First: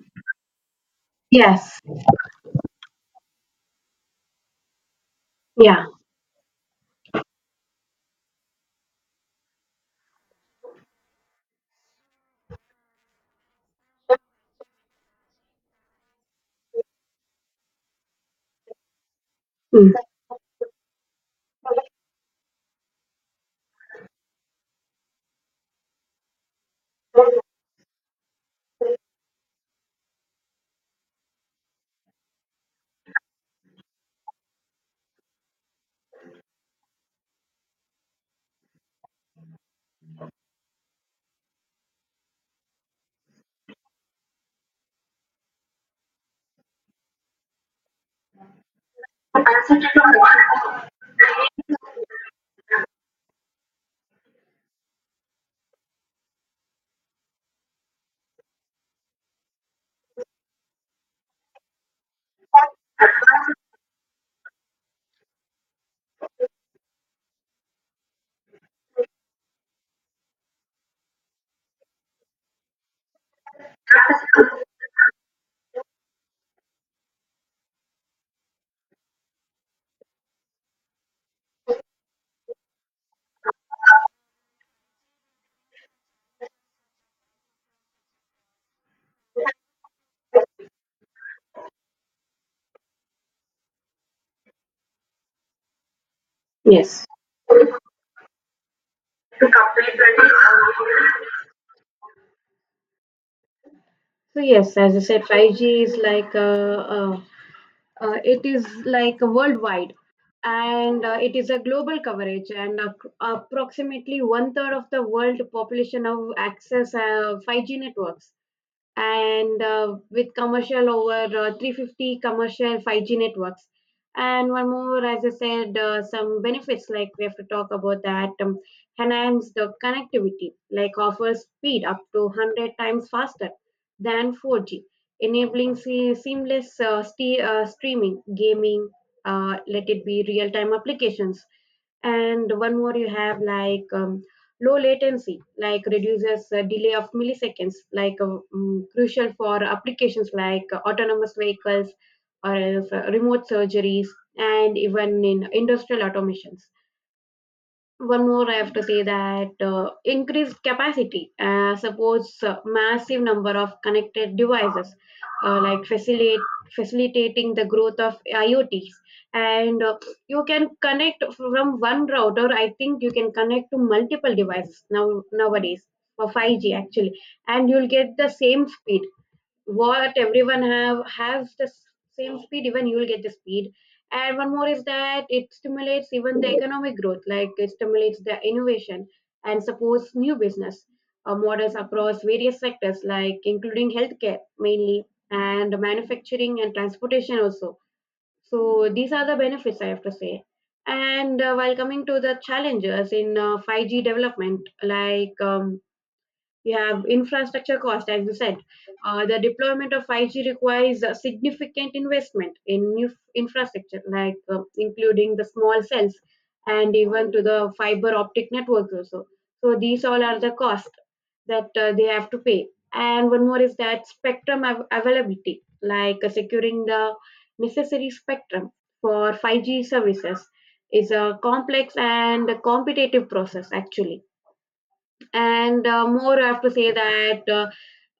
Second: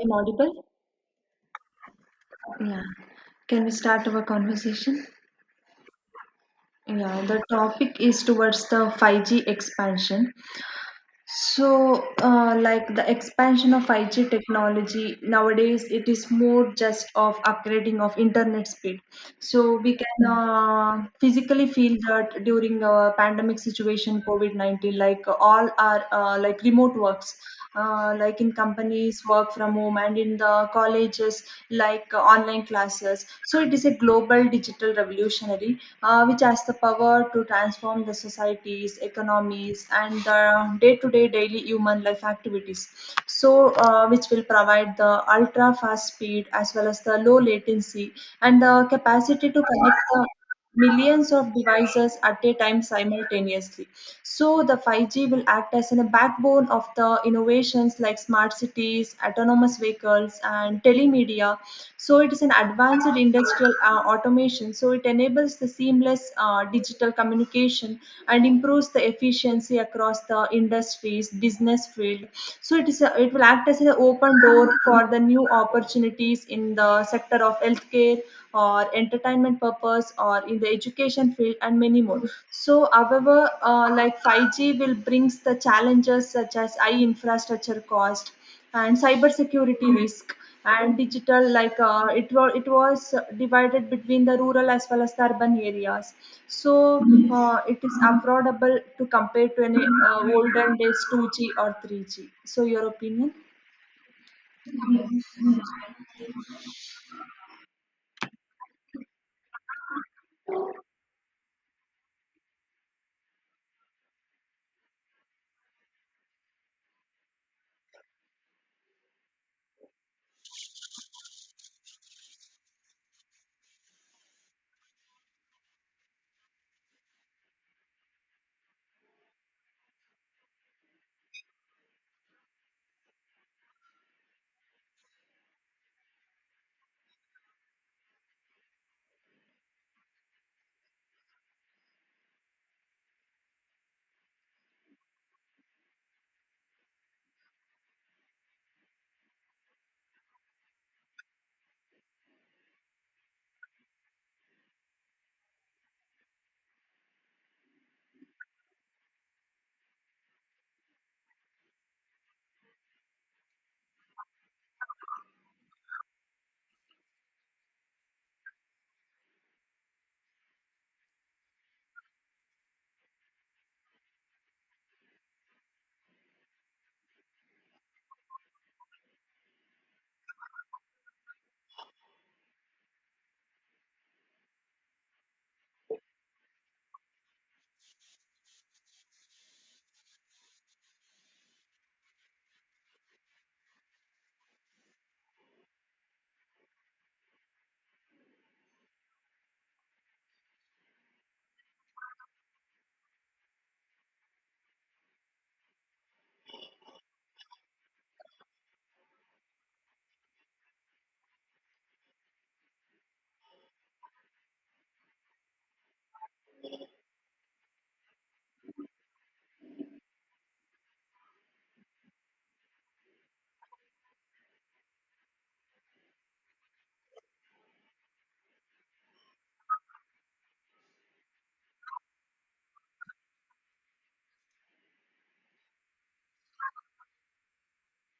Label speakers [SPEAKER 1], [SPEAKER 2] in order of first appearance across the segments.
[SPEAKER 1] I'm audible?
[SPEAKER 2] Yes,
[SPEAKER 1] Yeah. Can we start our conversation?
[SPEAKER 2] yeah,
[SPEAKER 1] Yeah, the topic is towards the 5G expansion. Like the expansion of 5G technology nowadays, it is more just of upgrading of internet speed. So
[SPEAKER 2] mm,
[SPEAKER 1] we can physically feel that during pandemic situation, COVID-19, like all our like remote works, like in companies work from home and in the colleges like online classes. So it is a global digital revolutionary, which has the power to transform the societies, economies, and the day to day daily human life activities. Which will provide the ultra fast speed as well as the low latency and the capacity to connect the millions of devices at a time simultaneously. So the 5G will act as a backbone of the innovations like smart cities, autonomous vehicles, and telemedia. So it is an advanced industrial automation. So it enables the seamless digital communication and improves the efficiency across the industries, business field. So it is a, it will act as an open door for the new opportunities in the sector of healthcare or entertainment purpose or in the education field and many more. So however, like 5G will brings the challenges such as high infrastructure cost and cyber security risk and digital like it was divided between the rural as well as the urban areas. So
[SPEAKER 2] yes.
[SPEAKER 1] it is affordable to compare to any olden days 2G or 3G. So your opinion?
[SPEAKER 2] So yes, as I said, 5G is like it is like worldwide, and it is a global coverage, and approximately one third of the world population have access 5G networks. And with commercial over 350 commercial 5G networks. And one more, as I said, some benefits like we have to talk about that, enhance the connectivity, like offers speed up to 100 times faster than 4G, enabling seamless ste streaming, gaming, let it be real time applications. And one more you have like low latency, like reduces delay of milliseconds, like crucial for applications like autonomous vehicles or else remote surgeries, and even in industrial automations. One more I have to say that increased capacity supports massive number of connected devices, like facilitate facilitating the growth of iots. And You can connect from one router, I think you can connect to multiple devices now nowadays for 5g actually, and you'll get the same speed, what everyone have has the same speed, even you will get the speed. And one more is that it stimulates even the economic growth, like it stimulates the innovation and supports new business models across various sectors like including healthcare mainly, and manufacturing and transportation also. So these are the benefits I have to say. And while coming to the challenges in 5g development, like you have infrastructure cost, as you said. The deployment of 5G requires a significant investment in new infrastructure, like including the small cells and even to the fiber optic network also. So these all are the cost that they have to pay. And one more is that spectrum availability, like securing the necessary spectrum for 5G services is a complex and a competitive process actually. And more, I have to say that uh,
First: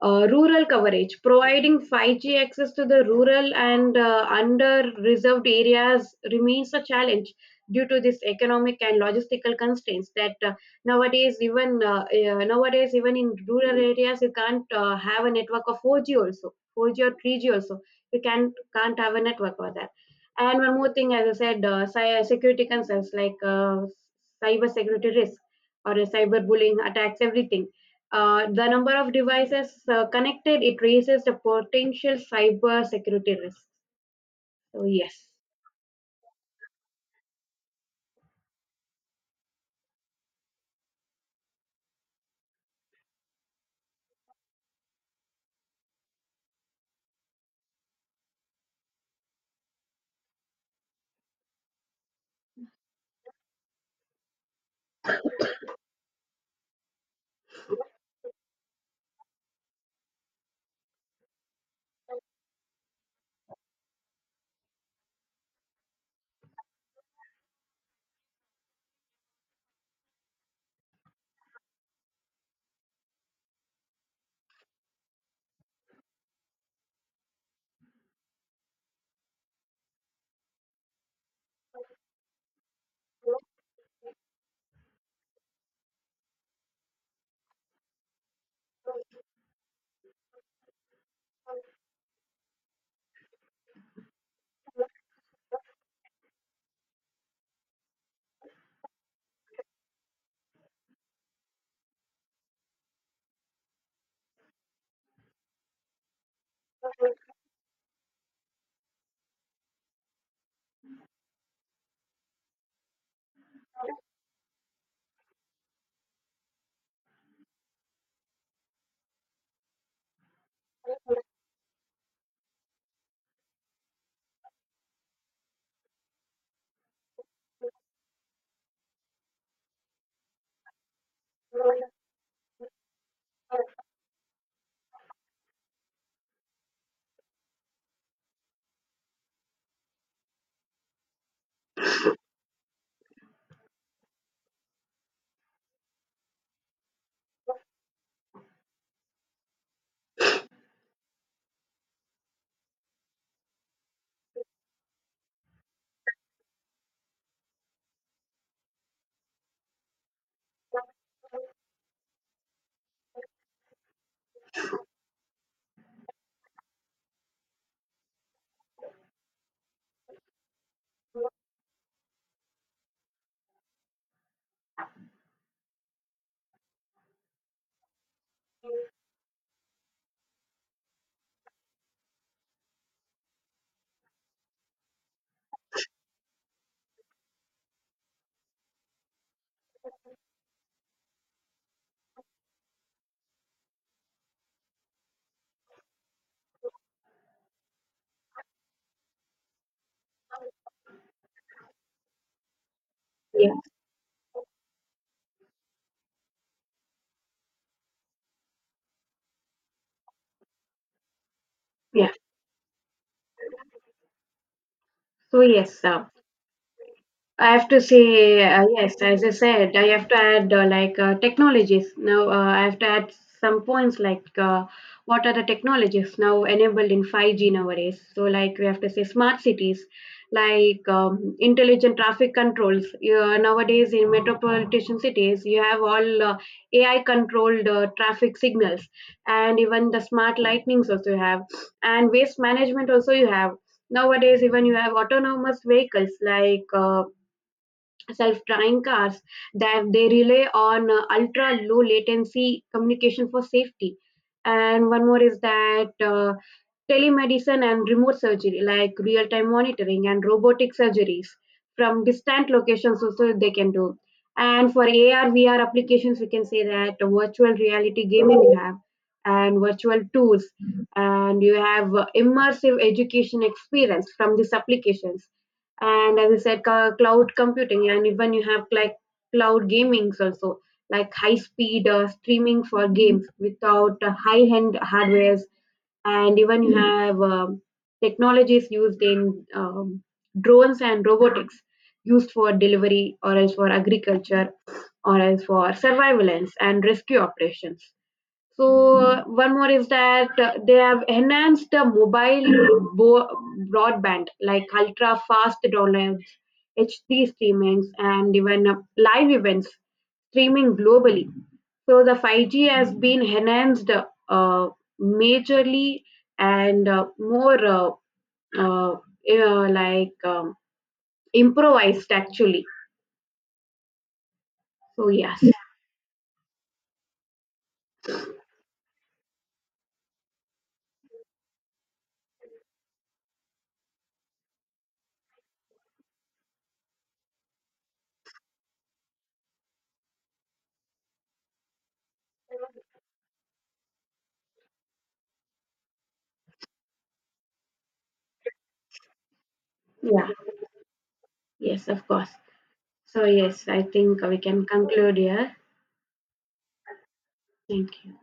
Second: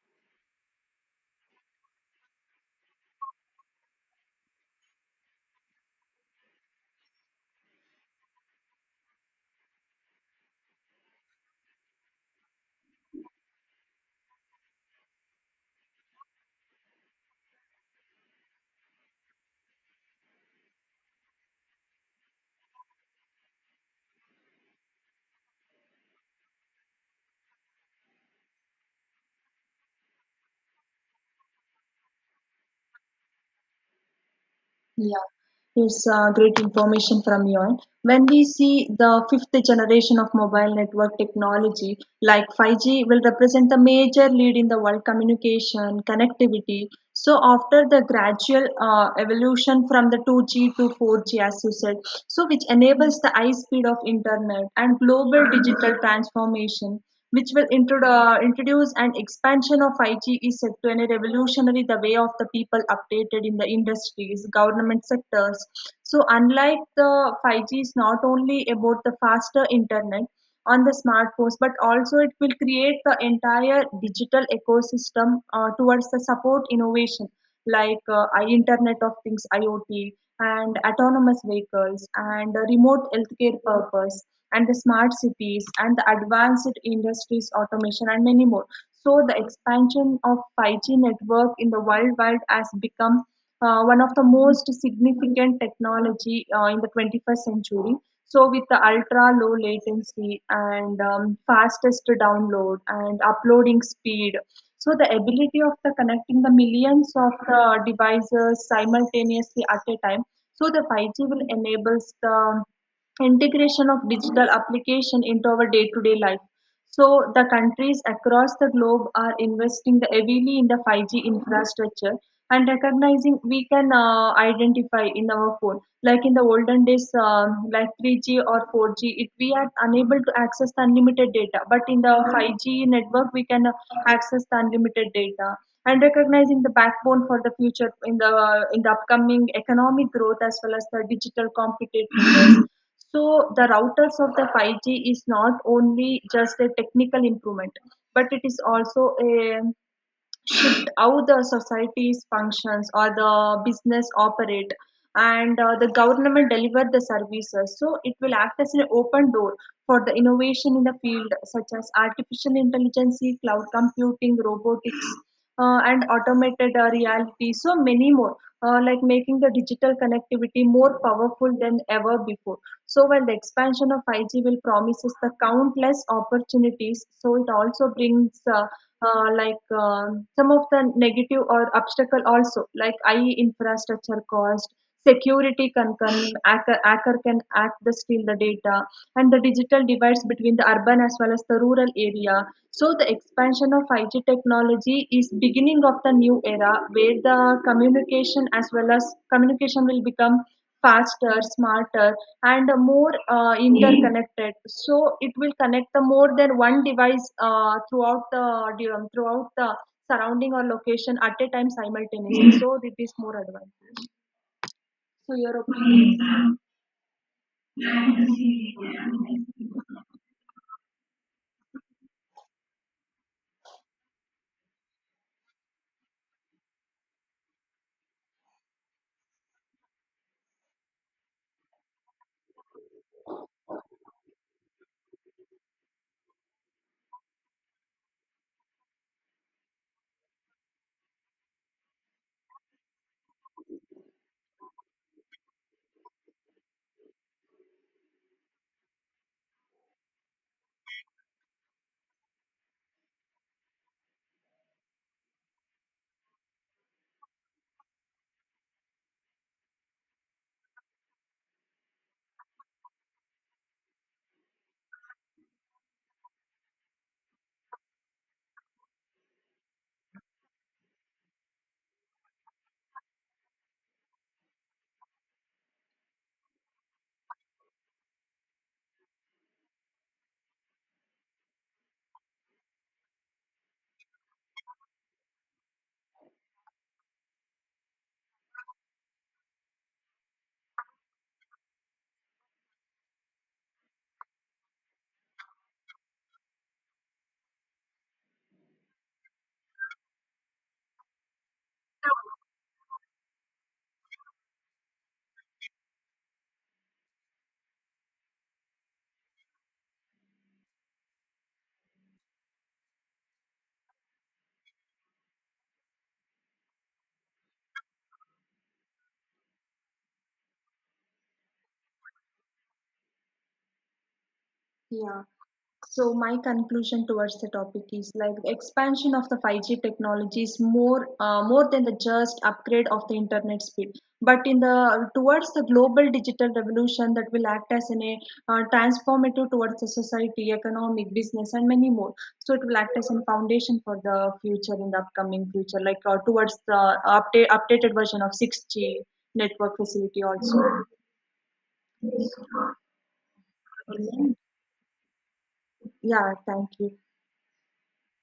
[SPEAKER 2] uh, rural coverage, providing 5G access to the rural and under reserved areas remains a challenge due to this economic and logistical constraints. That nowadays even Nowadays, even in rural areas you can't have a network of 4G also, 4G or 3G also, you can't have a network for that. And one more thing, as I said, security concerns, like cyber security risk or a cyber bullying attacks, everything. The number of devices connected, it raises the potential cyber security risk. So
[SPEAKER 1] Yeah,
[SPEAKER 2] yes,
[SPEAKER 1] it's great information from you. And when we see the fifth generation of mobile network technology, like 5G, will represent a major lead in the world communication connectivity. So after the gradual evolution from the 2G to 4G, as you said, so which enables the high speed of internet and global digital transformation which will introduce an expansion of 5G is set to a revolutionary the way of the people updated in the industries, government sectors. So unlike the 5G is not only about the faster internet on the smartphones, but also it will create the entire digital ecosystem towards the support innovation like Internet of Things IoT and autonomous vehicles and remote healthcare purpose and the smart cities and the advanced industries automation and many more. So the expansion of 5G network in the worldwide has become one of the most significant technology in the 21st century. So with the ultra low latency and fastest download and uploading speed, so the ability of the connecting the millions of the devices simultaneously at a time, so the 5G will enables the integration of digital application into our day-to-day life. So the countries across the globe are investing the heavily in the 5G infrastructure and recognizing we can identify in our phone. Like in the olden days, like 3G or 4G, it, we are unable to access the unlimited data. But in the 5G network, we can access the unlimited data and recognizing the backbone for the future in the upcoming economic growth as well as the digital competitiveness. So the routers of the 5G is not only just a technical improvement, but it is also a shift how the society's functions or the business operate and the government deliver the services. So it will act as an open door for the innovation in the field such as artificial intelligence, cloud computing, robotics, and automated reality, so many more, like making the digital connectivity more powerful than ever before. So, while the expansion of 5G will promises the countless opportunities, so it also brings some of the negative or obstacle also, like high infrastructure cost, security can concern, hacker, hacker can act the steal the data, and the digital divides between the urban as well as the rural area. So the expansion of 5G technology is beginning of the new era where the communication as well as communication will become faster, smarter, and more
[SPEAKER 2] yeah,
[SPEAKER 1] interconnected. So it will connect the more than one device throughout the surrounding or location at a time
[SPEAKER 2] yeah.
[SPEAKER 1] simultaneously. So it is more advanced. So
[SPEAKER 2] So
[SPEAKER 1] your
[SPEAKER 2] yes,
[SPEAKER 1] opinion?
[SPEAKER 2] I have to say, yes, as I said, I have to add like technologies. Now, I have to add some points like what are the technologies now enabled in 5G nowadays? So, like, we have to say smart cities, like intelligent traffic controls. Nowadays, in metropolitan cities, you have all AI controlled traffic signals, and even the smart lightnings also you have, and waste management also you have. Nowadays, even you have autonomous vehicles like self-driving cars that they rely on ultra low latency communication for safety. And one more is that telemedicine and remote surgery, like real-time monitoring and robotic surgeries from distant locations also they can do. And for AR, VR applications, we can say that virtual reality gaming you have, and virtual tools, and you have immersive education experience from these applications. And as I said, cloud computing, and even you have like cloud gaming also, like high speed streaming for games without high end hardwares. And even you have technologies used in drones and robotics used for delivery or else for agriculture or else for surveillance and rescue operations. So one more is that they have enhanced the mobile bo- broadband, like ultra fast downloads, HD streamings, and even live events streaming globally. So the 5G has been enhanced uh, majorly, and more uh, you like improvised actually. So
[SPEAKER 1] Yeah.
[SPEAKER 2] yes,
[SPEAKER 1] So my conclusion towards the topic is like the expansion of the 5G technology is more more than the just upgrade of the internet speed, but in the towards the global digital revolution that will act as in a transformative towards the society, economic, business, and many more. So it will act as a foundation for the future in the upcoming future, like towards the updated version of 6G network
[SPEAKER 2] yeah,
[SPEAKER 1] facility also.
[SPEAKER 2] yes, of course. So yes, I think we can conclude here.
[SPEAKER 1] Yeah. Thank you.
[SPEAKER 2] Thank you.